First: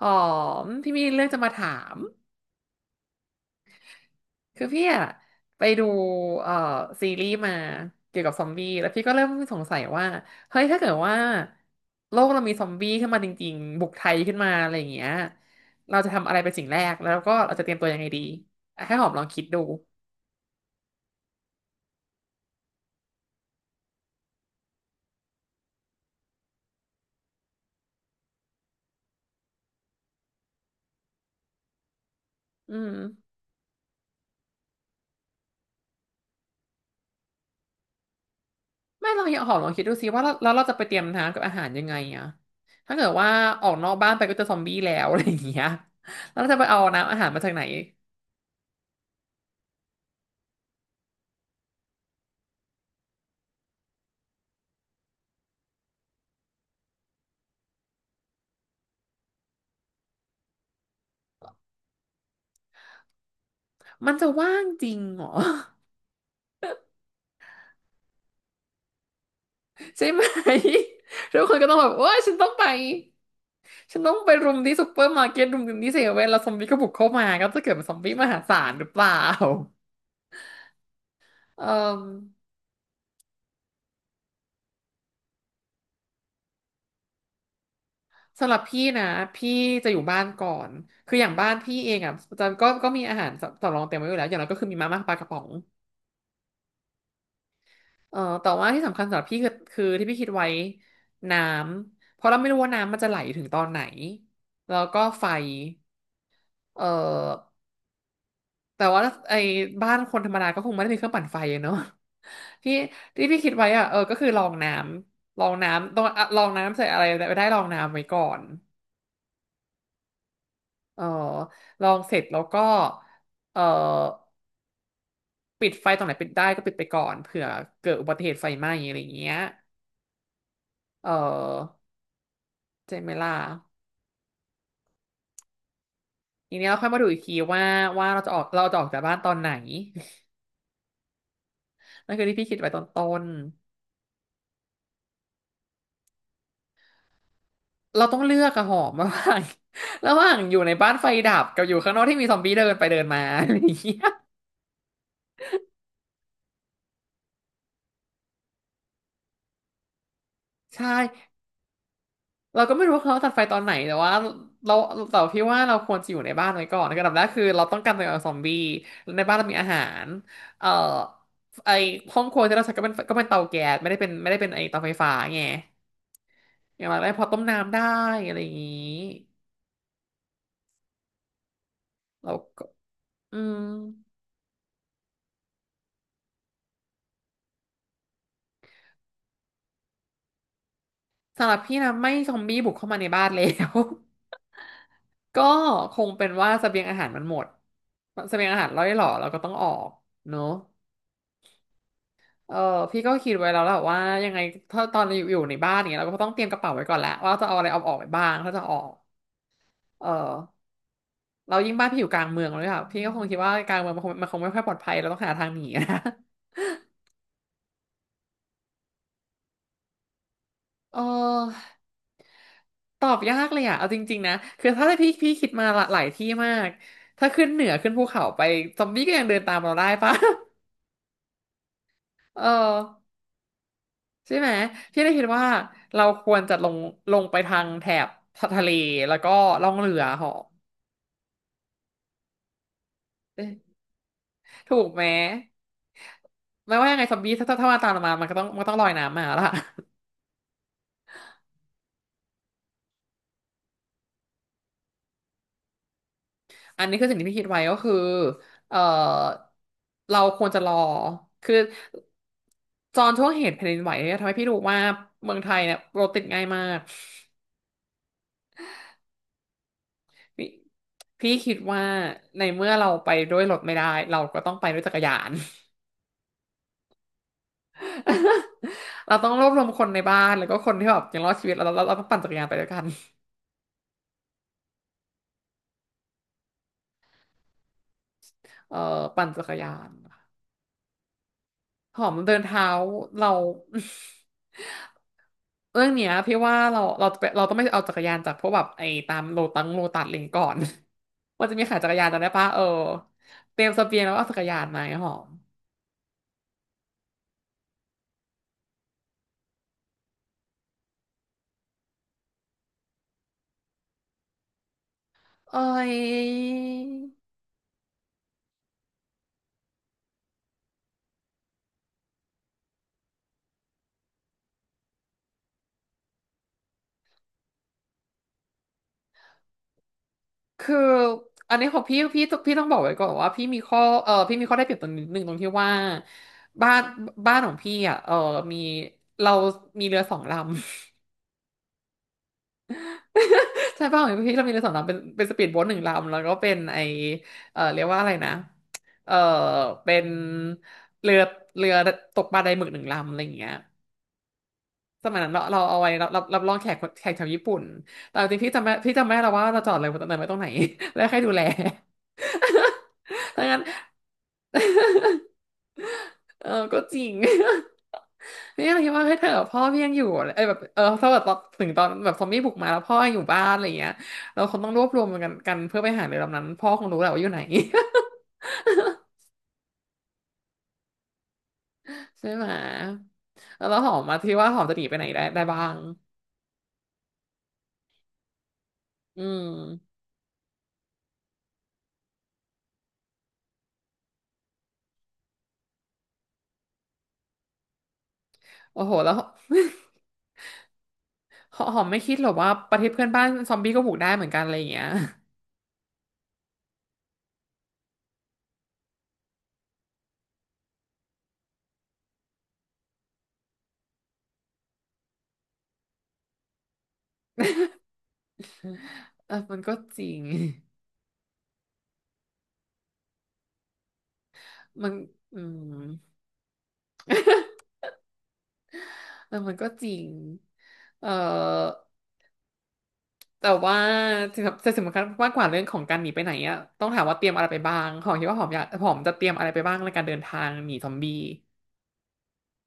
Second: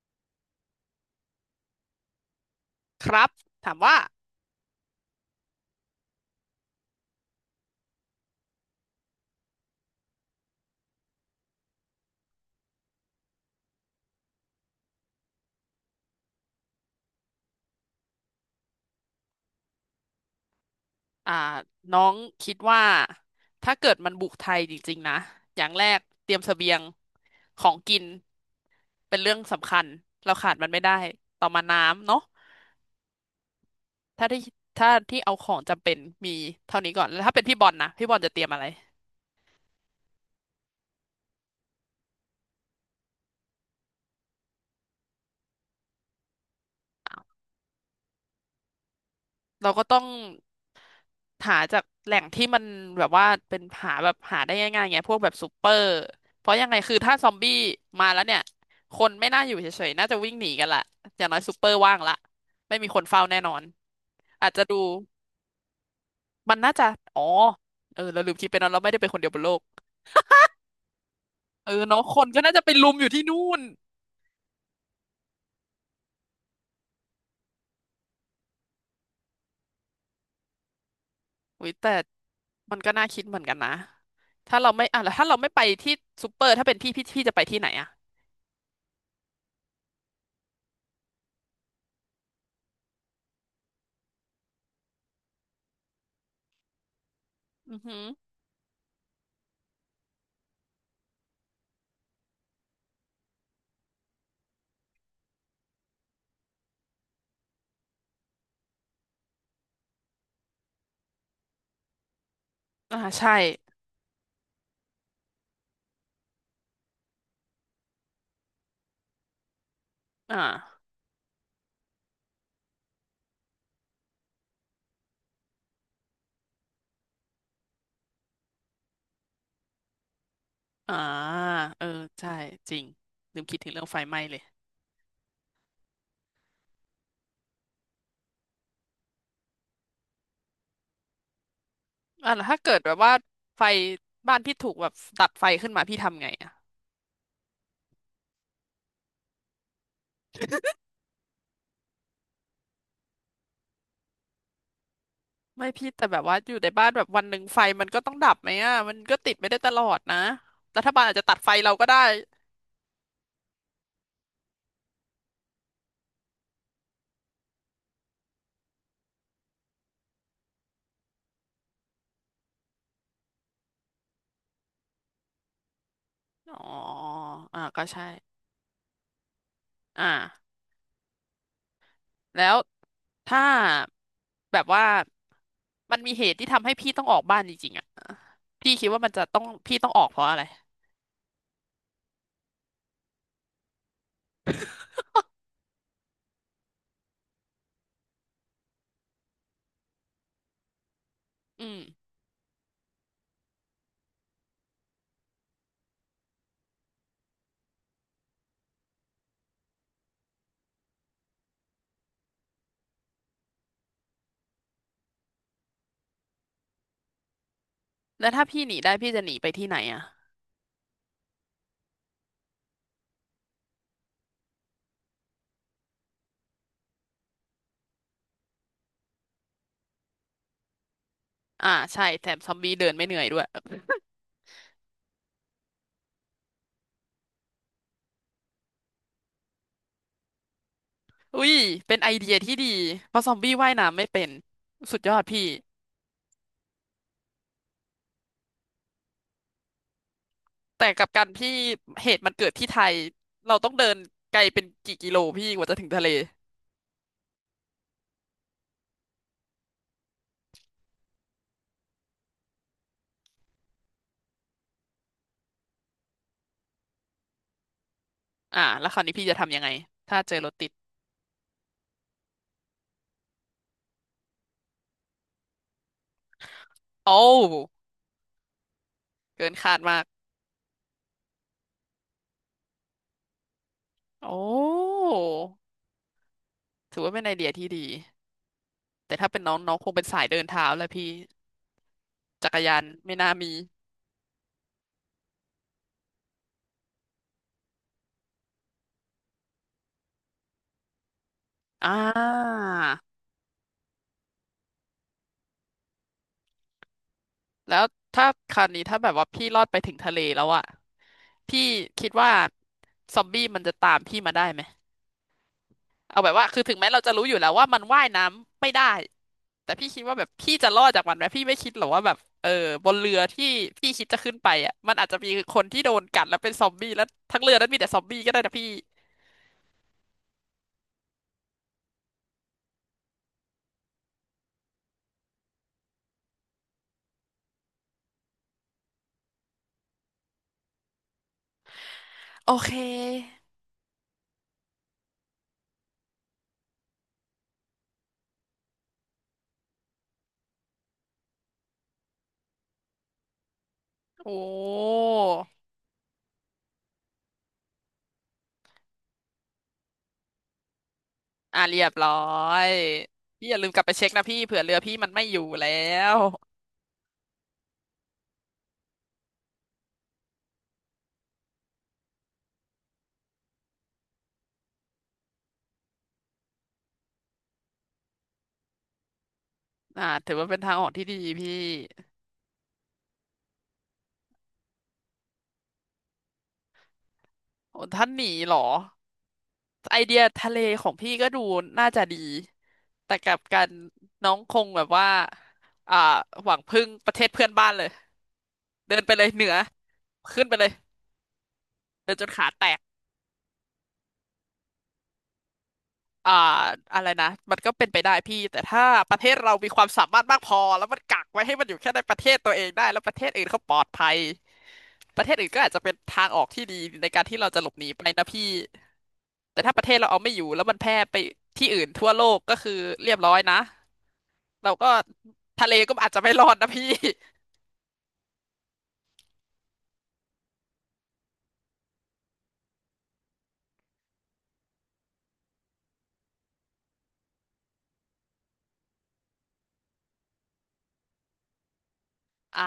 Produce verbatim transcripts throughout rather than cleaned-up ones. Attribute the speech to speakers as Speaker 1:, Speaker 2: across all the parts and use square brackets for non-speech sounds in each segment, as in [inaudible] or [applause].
Speaker 1: อ๋อมพี่มีเรื่องจะมาถาม
Speaker 2: ครับถามว่า
Speaker 1: คือพี่อะไปดูเอ่อซีรีส์มาเกี่ยวกับซอมบี้แล้วพี่ก็เริ่มสงสัยว่าเฮ้ยถ้าเกิดว่าโลกเรามีซอมบี้ขึ้นมาจริงๆบุกไทยขึ้นมาอะไรอย่างเงี้ยเราจะทำอะไรเป็นสิ่งแรกแล้วก็เราจะเตรียมตัวยังไงดีอ่ะให้หอมลองคิดดู
Speaker 2: อ่าน้องคิดว่าถ้าเกิดมันบุกไทยจริงๆนะอย่างแรกเตรียมเสบียงของกินเป็นเรื่องสำคัญเราขาดมันไม่ได้ต่อมาน้ำเนาะ
Speaker 1: อืม
Speaker 2: ถ้าที่ถ้าที่เอาของจำเป็นมีเท่านี้ก่อนแล้วถ้าเป็นพี่บอลนะพี่บอลจะเตรียมอะไร
Speaker 1: ไม่ลองหอมลองคิดดูสิว่าแล้วแล้วเราจะไปเตรียมน้ำกับอาหารยังไงอะถ้าเกิดว่าออกนอกบ้านไปก็เจะซอมบี้แล้วอะไรอย่างเงี้ยแล้วเราจะไปเอาน้ำอาหารมาจากไหน
Speaker 2: เราก็ต้องหาจากแหล่งที่มันแบบว่าเป็นหาแบบหาได้ง่ายๆไงพวกแบบซูเปอร์เพราะยังไงคือถ้าซอมบี้มาแล้วเนี่ยคนไม่น่าอยู่เฉยๆน่าจะวิ่งหนีกันละอย่างน้อยซูเปอร์ว่างละไม่มีคนเฝ้าแน่นอน
Speaker 1: มันจะ
Speaker 2: อาจ
Speaker 1: ว่า
Speaker 2: จะ
Speaker 1: ง
Speaker 2: ดู
Speaker 1: จริงเหรอ
Speaker 2: มันน่าจะอ๋อเออเราลืมคิดไปเนอะเราไม่ได้เป็นคนเดียวบนโลก
Speaker 1: ใช่ไหม [laughs] ทุกคนก็
Speaker 2: เอ
Speaker 1: ต้อง
Speaker 2: อ
Speaker 1: แบบ
Speaker 2: เนาะ
Speaker 1: ว่า
Speaker 2: คน
Speaker 1: ฉัน
Speaker 2: ก็
Speaker 1: ต้อง
Speaker 2: น่า
Speaker 1: ไป
Speaker 2: จะไปลุมอยู่ที่นู่น
Speaker 1: ฉันต้องไปรุมที่ซุปเปอร์มาร์เก็ตรุมที่เซเว่นแล้วซอมบี้ก็บุกเข้ามาก็จะเกิดเป็นซอมบี้มหาศาลหรือเปล่าเอ่อ
Speaker 2: อุ้ยแต่มันก็น่าคิดเหมือนกันนะถ้าเราไม่อ่ะแล้วถ้าเราไม่ไปที่ซูเปอร์ถ้าเป็นพี่พี่พี่จะไปที่ไหนอะ
Speaker 1: สำหรับพี่นะพี่จะอยู่บ้านก่อน คืออย่างบ้านพี่เองอ่ะจะก็ก็มีอาหารสำสำรองเต็มไว้อยู่แล้วอย่างเราก็คือมีมาม่าปลากระป๋อง
Speaker 2: อือหือ
Speaker 1: เอ่อแต่ว่าที่สำคัญสำหรับพี่คือคือที่พี่คิดไว้น้ำเพราะเราไม่รู้ว่าน้ำมันจะไหลถึงตอนไหนแล้วก็ไฟเอ่อ แต่ว่าไอ้บ้านคนธรรมดาก็คงไม่ได้มีเครื่องปั่นไฟอะเนาะ [laughs] ที่
Speaker 2: อ่า
Speaker 1: ที่
Speaker 2: ใช่
Speaker 1: พี่คิดไว้อะเออก็คือลองน้ำลองน้ำต้องอะลองน้ำใส่อะไรไปได้ลองน้ำไว้ก่อน
Speaker 2: อ่า
Speaker 1: เออลองเสร็จแล้วก็เออปิดไฟตรงไหนปิดได้ก็ปิดไปก่อนเผื่อเกิดอุบัติเหตุไฟไหม้อะไรอย่างเงี้ย
Speaker 2: อ่า
Speaker 1: เออ
Speaker 2: เออใช่จริง
Speaker 1: เจเมล่า
Speaker 2: ลืมคิดถึงเรื่องไฟไหม้เลย
Speaker 1: ทีนี้เราค่อยมาดูอีกทีว่าว่าเราจะออกเราจะออกจากบ้านตอนไหน [laughs] นั่นคือ
Speaker 2: อ่ะ
Speaker 1: ที่
Speaker 2: แล้
Speaker 1: พี่
Speaker 2: ว
Speaker 1: คิด
Speaker 2: ถ้า
Speaker 1: ไว้
Speaker 2: เกิ
Speaker 1: ต
Speaker 2: ด
Speaker 1: อน
Speaker 2: แบบ
Speaker 1: ต้
Speaker 2: ว่า
Speaker 1: น
Speaker 2: ไฟบ้านพี่ถูกแบบดับไฟขึ้นมาพี่ทำไงอ่ะ
Speaker 1: เราต้องเลือกอะหอมระหว่าง [laughs] ระหว่างอยู่ในบ้านไฟดับกับอยู่ข้างนอกที่มีซอมบี้เดินไปเดินมา [laughs] อะไรอย่างเงี้ย
Speaker 2: ไม่พี่แต่แบบว่าอยู่ในบ้านแบบวันหนึ่งไฟมันก็ต้องดับไหมอ่ะมันก็ติดไม่ได้ตลอดนะรั
Speaker 1: ใช่
Speaker 2: ฐบาลอาจจะตัดไฟเราก็ได้
Speaker 1: เราก็ไม่รู้ว่าเขาตัดไฟตอนไหนแต่ว่าเราแต่พี่ว่าเราควรจะอยู่ในบ้านไว้ก่อนอันดับแรกคือเราต้องกันตัวเองจากซอมบี้ในบ้านเรามีอาหารเอ่อไอห้องครัวที่เราใช้ก็เป็นก็เป็นเตาแก๊สไม่ได้เป็นไม่ได้เป็นไอเตาไฟฟ้าไง
Speaker 2: อ๋อ
Speaker 1: อย่างไรพอต้ม
Speaker 2: อ่า
Speaker 1: น้ำได้
Speaker 2: ก็ใช่
Speaker 1: อะไรอย่างงี้
Speaker 2: อ่า
Speaker 1: เรา
Speaker 2: แล้ว
Speaker 1: ก็อื
Speaker 2: ถ้า
Speaker 1: ม
Speaker 2: แบบว่ามันมีเหตุที่ทำให้พี่ต้องออกบ้านจริงๆอ่ะพี่คิดว่ามันจะต้องพี่ต้องออกเพราะอะไร
Speaker 1: สำหรับพี่นะไม่ซอมบี้บุกเข้ามาในบ้านแล้ว ก็คงเป็นว่าเสบียงอาหารมันหมดเสบียงอาหารร่อยหรอเราก็ต้องออกเนอะ
Speaker 2: อืม
Speaker 1: เออพี่ก็คิดไว้แล้วแหละว่ายังไงถ้าตอนอยู่อยู่ในบ้านอย่างเนี้ยเราก็ต้องเตรียมกระเป๋าไว้ก่อนแหละว่าจะเอาอะไรเอาออกไปบ้างถ้าจะออกเออเรายิ่งบ้านพี่อยู่กลางเมืองเลยค่ะพี่ก็คงคิดว่ากลางเมืองมันคงมันคงไม่ค่อยปลอดภัยเราต้องหาทางหนีนะ [laughs]
Speaker 2: แล้วถ้าพี่หนีได้พี่จะหนีไปที่ไหนอ่ะ
Speaker 1: เออตอบยากเลยอ่ะเอาจริงๆนะคือถ้าพี่พี่คิดมาหลายที่มากถ้าขึ้นเหนือขึ้นภูเขาไปซอมบี้ก็ยังเดินตามเราได้ปะ [laughs]
Speaker 2: อ่าใช่แถม
Speaker 1: เอ
Speaker 2: ซ
Speaker 1: อ
Speaker 2: อมบี้เดินไม่เหนื่อยด้วย
Speaker 1: ใช่ไหมพี่ได้คิดว่าเราควรจะลงลงไปทางแถบทะเลแล้วก็ล่องเรือเหาะ
Speaker 2: อุ้ยเป็นไอเดียที่ดีเพราะซอม
Speaker 1: เอ๊ะ
Speaker 2: บี้ว่ายน้ำไม่เป็น
Speaker 1: ถูก
Speaker 2: สุ
Speaker 1: ไห
Speaker 2: ด
Speaker 1: ม
Speaker 2: ยอดพี่
Speaker 1: ไม่ว่ายังไงซอมบี้ถ้าถ้าถ้ามาตามเรามามันก็ต้องมันก็ต้องลอยน้ำมาละ [laughs]
Speaker 2: แต่กับการพี่เหตุมันเกิดที่ไทยเราต้องเดินไกลเป็นกี่กิโลพี่กว่าจะถึงทะเล
Speaker 1: อันนี้คือสิ่งที่พี่คิดไว้ก็คือเอ่อเราควรจะรอคือตอนช่วงเหตุแผ่นดินไหวเนี่ยทำให้พี่รู้ว่าเมืองไทยเนี่ยรถติดง่ายมาก
Speaker 2: อ่าแล้วคราวนี้พี่จะทำยังไงถ้าเจอ
Speaker 1: พี่
Speaker 2: รถติด
Speaker 1: พี่คิดว่าในเมื่อเราไปด้วยรถไม่ได้เราก็ต้องไปด้วยจักรยาน
Speaker 2: โอ้ว
Speaker 1: [laughs] เราต้องร
Speaker 2: เกิ
Speaker 1: วบ
Speaker 2: น
Speaker 1: รวม
Speaker 2: คาด
Speaker 1: คนใน
Speaker 2: มาก
Speaker 1: บ้านแล้วก็คนที่แบบยังรอดชีวิตแล้วเราเราเราต้องปั่นจักรยานไปด้วยกัน
Speaker 2: โอ้ถือว่าเป็นไอเดียที่ดี
Speaker 1: เออ
Speaker 2: แต่
Speaker 1: ปั่น
Speaker 2: ถ้าเป็
Speaker 1: จั
Speaker 2: น
Speaker 1: ก
Speaker 2: น้
Speaker 1: ร
Speaker 2: อง
Speaker 1: ยา
Speaker 2: น้องค
Speaker 1: น
Speaker 2: งเป็นสายเดินเท้าแหละพี่
Speaker 1: หอมเดิน
Speaker 2: จักร
Speaker 1: เท้า
Speaker 2: ยานไม่น่า
Speaker 1: เรา
Speaker 2: มี
Speaker 1: [laughs] เรื่องเนี้ยพี่ว่าเราเราจะไปเราต้องไม่เอาจักรยานจากพวกแบบไอ้ตามโลตังโลตัสอะไรอย่างงี้ก่อน [laughs] ว่าจะมีขายจัก
Speaker 2: อ่า
Speaker 1: รยานจำได้ปะเออเตรียมเสบียงแล้วก็เอาจักรยานมาไงหอม
Speaker 2: แล้วถ้าคราวนี้ถ้าแบบว่าพี่รอดไปถึงทะเลแล้วอะ พี่คิดว่าซอมบี้มันจะตามพี่มาได้ไหม
Speaker 1: เอ้ย
Speaker 2: เอาแบบว่าคือถึงแม้เราจะรู้อยู่แล้วว่ามันว่ายน้ำไม่ได้แต่พี่คิดว่าแบบพี่จะรอดจากมันไหมพี่ไม่คิดหรอกว่าแบบเออบนเรือที่พี่คิดจะขึ้นไปอ่ะมันอาจจะมีคนที่โดนกัดแล้วเป็นซอมบี้แล้วทั้งเรือนั้นมีแต่ซอมบี้ก็ได้นะพี่
Speaker 1: คืออันนี้ของพี่พี่พี่ต้องบอกไว้ก่อนว่าพี่มีข้อเออพี่มีข้อได้เปรียบตรงนิดนึงตรงที่ว่าบ้านบ้านของพี่อ่ะเออมีเรามีเรือสองลำ
Speaker 2: โอเค
Speaker 1: [laughs] ใช่บ้านของพี่เรามีเรือสองลำเป็นเป็นสปีดโบ๊ทหนึ่งลำแล้วก็เป็นไอเออเรียกว่าอะไรนะเออเป็นเรือเรือตกปลาไดหมึกหนึ่งลำอะไรอย่างเงี้ย
Speaker 2: โอ้
Speaker 1: สมัยนั้นเราเราเอาไว้รับรับรับรองแขกแขกชาวญี่ปุ่นแต่จริงๆพี่จำไม่พี่จำไม่ได้แล้วว่าเราจอดเลยตรงไหนไว้ตรงไหน [laughs] แล้วใครดูแล
Speaker 2: อ่ะเรียบร้อย
Speaker 1: [laughs] ถ้า
Speaker 2: พี่อ
Speaker 1: งั้
Speaker 2: ย่า
Speaker 1: น
Speaker 2: ลืมกลับไปเช็คนะพี่เผื่อเรือพี่มันไม่อยู่แล้ว
Speaker 1: เออก็จริง เี่ยเคิดว่าเฮ้ยเธอพ่อพี่ยังอยู่เอ้แบบเออถ้าแบบถึงตอนแบบซอมบี้บุกมาแล้วพ่อยังอยู่บ้านอะไรอย่างเงี้ยเราคงต้องรวบรวมกันกันเพื่อไปหาเรือลำนั้นพ่อคงรู้แหละว่าอยู่ไหน
Speaker 2: อ่าถือว่าเป็นทางออกที่ดีพี่
Speaker 1: [laughs] ใช่ไหมแล้วหอมมาที่ว่าหอมจะหนีไปไหนได้ได้บ้าง
Speaker 2: โอ้ท่านหนีเหรอ
Speaker 1: อืม
Speaker 2: ไอเดียทะเลของพี่ก็ดูน่าจะดีแต่กลับกันน้องคงแบบว่าอ่าหวังพึ่งประเทศเพื่อนบ้านเลย
Speaker 1: โอ้โห
Speaker 2: เดิน
Speaker 1: แล้
Speaker 2: ไป
Speaker 1: ว
Speaker 2: เลยเหนือ
Speaker 1: [laughs]
Speaker 2: ขึ้นไปเลย
Speaker 1: หอหอมไม่คิ
Speaker 2: เดิ
Speaker 1: ด
Speaker 2: นจ
Speaker 1: หรอ
Speaker 2: น
Speaker 1: ก
Speaker 2: ขา
Speaker 1: ว่า
Speaker 2: แต
Speaker 1: ประ
Speaker 2: ก
Speaker 1: เทศเพื่อนบ้านซอมบี้ก็บุกได้เหมือนกันอะไรอย่างเงี้ย
Speaker 2: อ่าอะไรนะมันก็เป็นไปได้พี่แต่ถ้าประเทศเรามีความสามารถมากพอแล้วมันกักไว้ให้มันอยู่แค่ในประเทศตัวเองได้แล้วประเทศอื่นเขาปลอดภัยประเทศอื่นก็อาจจะเป็นทางออกที่ดีในการที่เราจะหลบหนีไปนะพี่
Speaker 1: [laughs] เออมั
Speaker 2: แต่
Speaker 1: นก็
Speaker 2: ถ้าประเทศ
Speaker 1: จริ
Speaker 2: เราเอา
Speaker 1: ง
Speaker 2: ไม่อยู่แล้วมันแพร่ไปที่อื่นทั่วโลกก็คือเรียบร้อยนะ เรา
Speaker 1: [laughs]
Speaker 2: ก็
Speaker 1: มันอื
Speaker 2: ทะเล
Speaker 1: ม
Speaker 2: ก็อาจจะไม่รอดนะพี่
Speaker 1: เออมันก็จริงเออ แต่ว่าจะสำคัญมากกว่าเรื่องของการหนีไปไหนอะต้องถามว่าเตรียมอะไรไปบ้างของคิดว่าหอมอยากหอมจะเตรียมอะไรไปบ้างในการเดินทางหนีซอมบี้
Speaker 2: [laughs] อ่า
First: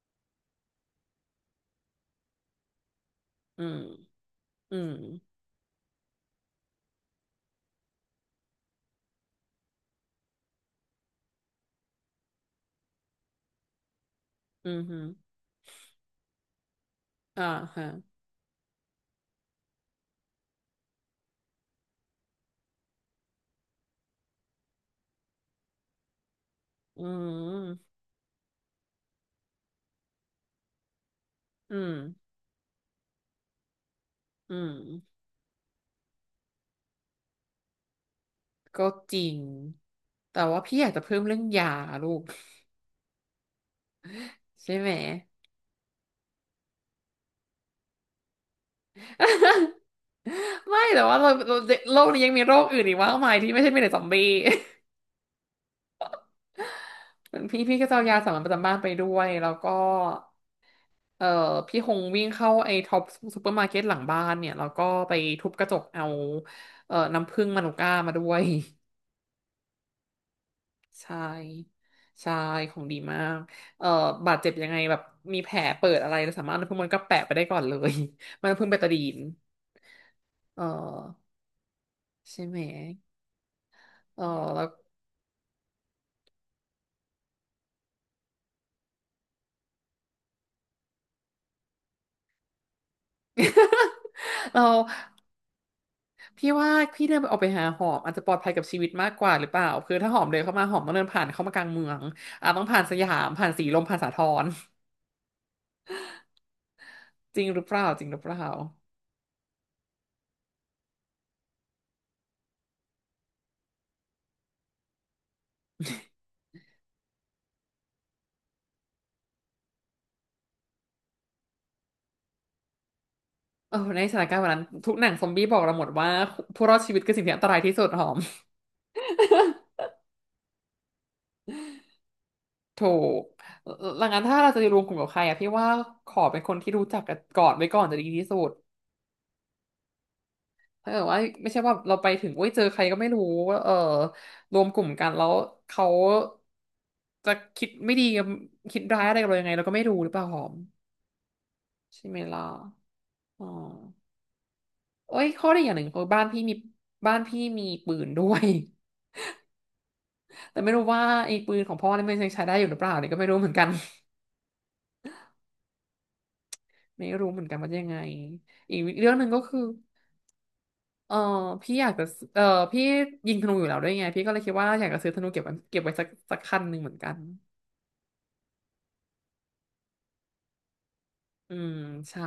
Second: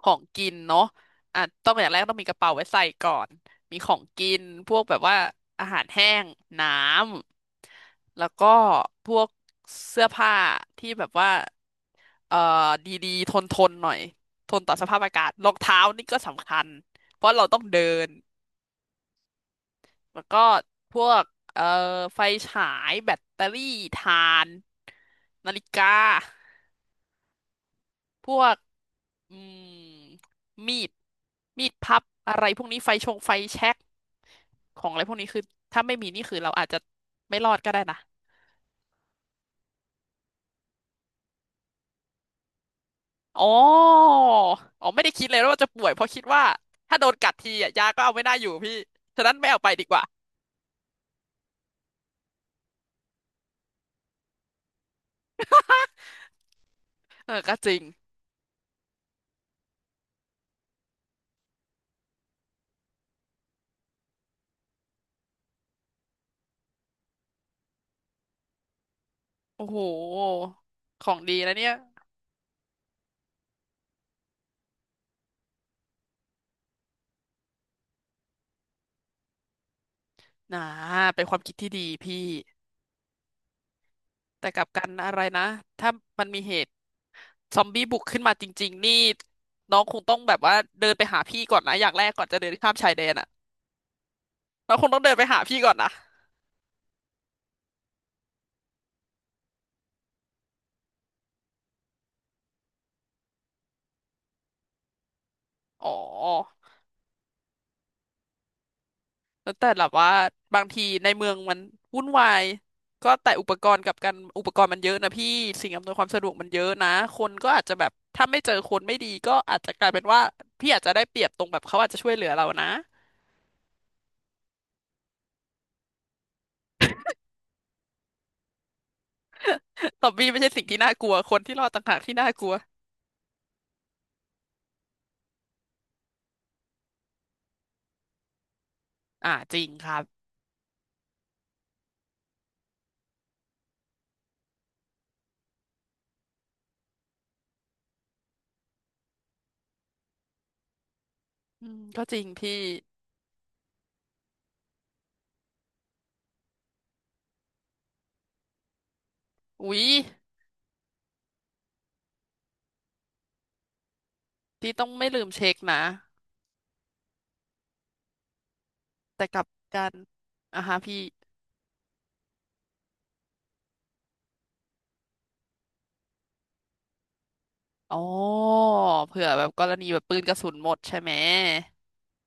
Speaker 2: ของกินเนาะอ่ะต้องอย่างแรกต้องมีกระเป๋าไว้ใส่ก่อน
Speaker 1: อืม
Speaker 2: มีของกินพ
Speaker 1: อื
Speaker 2: วก
Speaker 1: ม
Speaker 2: แบบว่าอาหารแห้งน้ำ แล้วก็พวกเสื้อผ้าที่แบบว่าเอ่อดีๆทนทนหน่อย ทน
Speaker 1: อื
Speaker 2: ต่อ
Speaker 1: ม
Speaker 2: ส
Speaker 1: ฮึ
Speaker 2: ภาพอากาศรองเท้านี่ก็สำคัญ เพราะเรา
Speaker 1: อ่า
Speaker 2: ต้องเดิ
Speaker 1: ฮะ
Speaker 2: น แล้วก็พวกเอ่อไฟฉายแบตเตอรี่ถ่านนาฬิกา
Speaker 1: อืม
Speaker 2: พวก อืมมีดมีด
Speaker 1: อืม
Speaker 2: พับอะไรพวกนี้ไฟชงไฟแช็ก
Speaker 1: อืม
Speaker 2: ของอะไรพวกนี้คือถ้าไม่มีนี่คือเราอาจจะไม่รอดก็ได้นะ
Speaker 1: ก็จริง แต่ว่าพี่อยากจะเพิ่มเรื่องยาลูก
Speaker 2: อ๋ออ
Speaker 1: ใช่
Speaker 2: ๋
Speaker 1: ไห
Speaker 2: อ
Speaker 1: ม
Speaker 2: ไม่ได้คิดเลยว่าจะป่วยเพราะคิดว่าถ้าโดนกัดทีอะยาก็เอาไม่ได้อยู่พี่ฉะนั้นไม่เอาไปดี
Speaker 1: [laughs]
Speaker 2: กว่า
Speaker 1: ไม่แต่ว่าเราเราโลกนี้ยังมีโรคอื่นอีกมากมายที่ไม่ใช่มีแต่ซอมบี้
Speaker 2: เออ
Speaker 1: [laughs]
Speaker 2: ก็
Speaker 1: พี่
Speaker 2: จ
Speaker 1: พี่
Speaker 2: ริง
Speaker 1: ก็จะเอายาสามัญประจำบ้านไปด้วยแล้วก็ เอ่อพี่หงวิ่งเข้าไอ้ท็อปซูเปอร์มาร์เก็ตหลังบ้านเนี่ยแล้วก็ไปทุบกระจกเอาเอ่อน้ำผึ้งมานูก้ามาด้วย
Speaker 2: โอ้โห
Speaker 1: [laughs]
Speaker 2: ของ
Speaker 1: ใช่
Speaker 2: ดีนะเนี่ย
Speaker 1: ใช่ของดีมากเอ่อบาดเจ็บยังไงแบบมีแผลเปิดอะไรเราสามารถเอาน้ำผึ้งมันก็แปะไปได้ก่อนเลย [laughs] มันน้ำผึ้งเบตาดีนเอ
Speaker 2: นะ
Speaker 1: อ
Speaker 2: เป็นความคิดที่ดีพี่
Speaker 1: ใช่ไหมเออ
Speaker 2: แต่ก
Speaker 1: แล้
Speaker 2: ลั
Speaker 1: ว
Speaker 2: บกันอะไรนะถ้ามันมีเหตุซอมบี้บุกขึ้นมาจริงๆนี่น้องคงต้องแบบว่าเดินไปหาพี่ก่อนนะอย่างแรกก่อนจะเดินข้ามชายแดนอะ
Speaker 1: [laughs] เรา
Speaker 2: เราคงต้องเดินไปหาพี่ก่อนนะ
Speaker 1: พี่ว่าพี่เดินออกไปหาหอมอาจจะปลอดภัยกับชีวิตมากกว่าหรือเปล่าคือถ้าหอมเดินเข้ามาหอมต้องเดินผ่านเข้ามากลางเมืองอ่ะต้องผ่านสยามผ่านสีลมผ่านสาทร
Speaker 2: อ๋อ
Speaker 1: จริงหรือเปล่าจริงหรือเปล่า
Speaker 2: แล้วแต่แบบว่าบางทีในเมืองมันวุ่นวายก็แต่อุปกรณ์กับการอุปกรณ์มันเยอะนะพี่สิ่งอำนวยความสะดวกมันเยอะนะคนก็อาจจะแบบถ้าไม่เจอคนไม่ดีก็อาจจะกลายเป็นว่าพี่อาจจะได้เปรียบตรงแบบเขาอาจจะช่วยเหลือเรานะ
Speaker 1: เออในสถานการณ์วันนั้นทุกหนังซอมบี้บอกเราหมดว่าผู้รอดชีวิตคือสิ่งที่อันตรายที่สุดหอม
Speaker 2: [laughs] ซอมบี้ไม่ใช่สิ่งที่น่ากลัวคนที่รอดต่างหากที่น่ากลัว
Speaker 1: ถูกหลังนั้นถ้าเราจะรวมกลุ่มกับใครอะพี่ว่าขอเป็นคนที่รู้จักกันก่อนไว้ก่อนจะดีที่สุด
Speaker 2: อ่าจริงครับ
Speaker 1: ถ้าเกิดว่าไม่ใช่ว่าเราไปถึงโอ้ยเจอใครก็ไม่รู้เออรวมกลุ่มกันแล้วเขาจะคิดไม่ดีกับคิดร้ายอะไรกับเรายังไงเราก็ไม่รู้หรือเปล่าหอม
Speaker 2: อืมก็
Speaker 1: ใช่
Speaker 2: จ
Speaker 1: ไหม
Speaker 2: ริง
Speaker 1: ล่ะ
Speaker 2: พี่
Speaker 1: อ๋อโอ้ยข้อดีอย่างหนึ่งคือบ้านพี่มีบ้านพี่มีปืนด้วย
Speaker 2: อุ๊ย
Speaker 1: แต่ไม่รู้ว่าไอ้ปืนของพ่อนี่มันยังใช้ได้อยู่หรือเปล่าเนี่ยก็ไม่รู้เหมือนกัน
Speaker 2: พี่ต้องไม่ลืมเช็คนะ
Speaker 1: [laughs] ไม่รู้เหมือนกันว่าจะยังไงอีกเรื่องห
Speaker 2: แต่
Speaker 1: นึ่ง
Speaker 2: ก
Speaker 1: ก็
Speaker 2: ลับ
Speaker 1: คือ
Speaker 2: กันอ่ะฮะพี่
Speaker 1: เออพี่อยากจะเออพี่ยิงธนูอยู่แล้วด้วยไงพี่ก็เลยคิดว่าอยากจะซื้อธนูเก็บไว้เก็บไว้สักสักคันหนึ่งเหมือนกัน
Speaker 2: อ๋อเผื่อแบบกรณีแบบปืนกระสุนหมดใช่ไหม
Speaker 1: อืมใช่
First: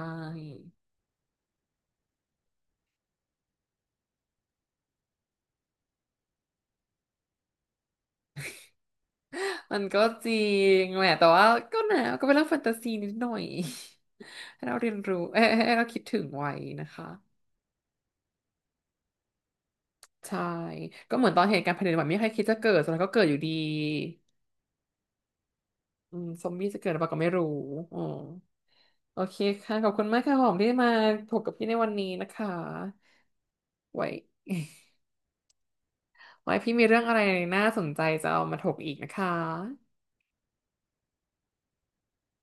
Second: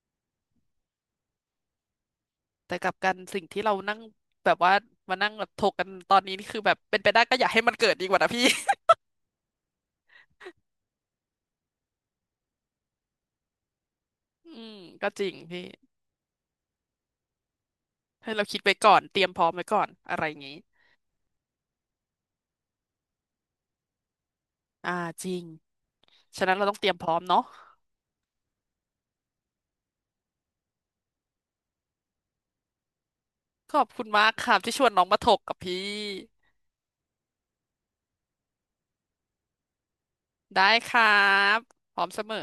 Speaker 2: แต่กลับกันสิ่งที่เรานั่งแบบว่ามานั่งแบบถกกันตอนนี้นี่คือแบบเป็นไปได้ก็อย่าให้มันเกิดดีกว่านะพี่
Speaker 1: มันก็จริงแหละแต่ว่าก็นะก็เป็นเรื่องแฟนตาซีนิดหน่อย
Speaker 2: [laughs]
Speaker 1: [laughs] ให้
Speaker 2: อื
Speaker 1: เรา
Speaker 2: ม
Speaker 1: เรียน
Speaker 2: ก็
Speaker 1: รู้
Speaker 2: จริง
Speaker 1: เอ้ย
Speaker 2: พี่
Speaker 1: ให้เราคิดถึงไว้นะคะ
Speaker 2: ให้เราคิดไว้ก่อนเตรียมพร้อมไว้ก่อนอะไรอ
Speaker 1: ใช่
Speaker 2: ย่างงี้
Speaker 1: ก็เหมือนตอนเหตุการณ์แผ่นดินไหวไม่มีใครคิดจะเกิดสุดท้ายก็เกิดอยู่ดี
Speaker 2: อ่าจริง
Speaker 1: อืม
Speaker 2: ฉะ
Speaker 1: ซอม
Speaker 2: นั้นเรา
Speaker 1: บี้
Speaker 2: ต้อง
Speaker 1: จะ
Speaker 2: เต
Speaker 1: เกิ
Speaker 2: รี
Speaker 1: ด
Speaker 2: ย
Speaker 1: ห
Speaker 2: ม
Speaker 1: รือ
Speaker 2: พ
Speaker 1: เปล่า
Speaker 2: ร้อ
Speaker 1: ก็
Speaker 2: ม
Speaker 1: ไม่
Speaker 2: เนาะ
Speaker 1: รู้อ๋อ โอเคค่ะขอบคุณมากค่ะหอมที่มาถกกับพี่ในวันนี้นะคะ
Speaker 2: ขอบ
Speaker 1: ไว
Speaker 2: คุณมากค
Speaker 1: ้
Speaker 2: รับที่ชวนน้องมาถกกับพี่
Speaker 1: ไว้พี่มีเรื่องอะไรน่าสนใจจะเอามาถกอีกนะคะ
Speaker 2: ได้ครับพร้อมเสมอ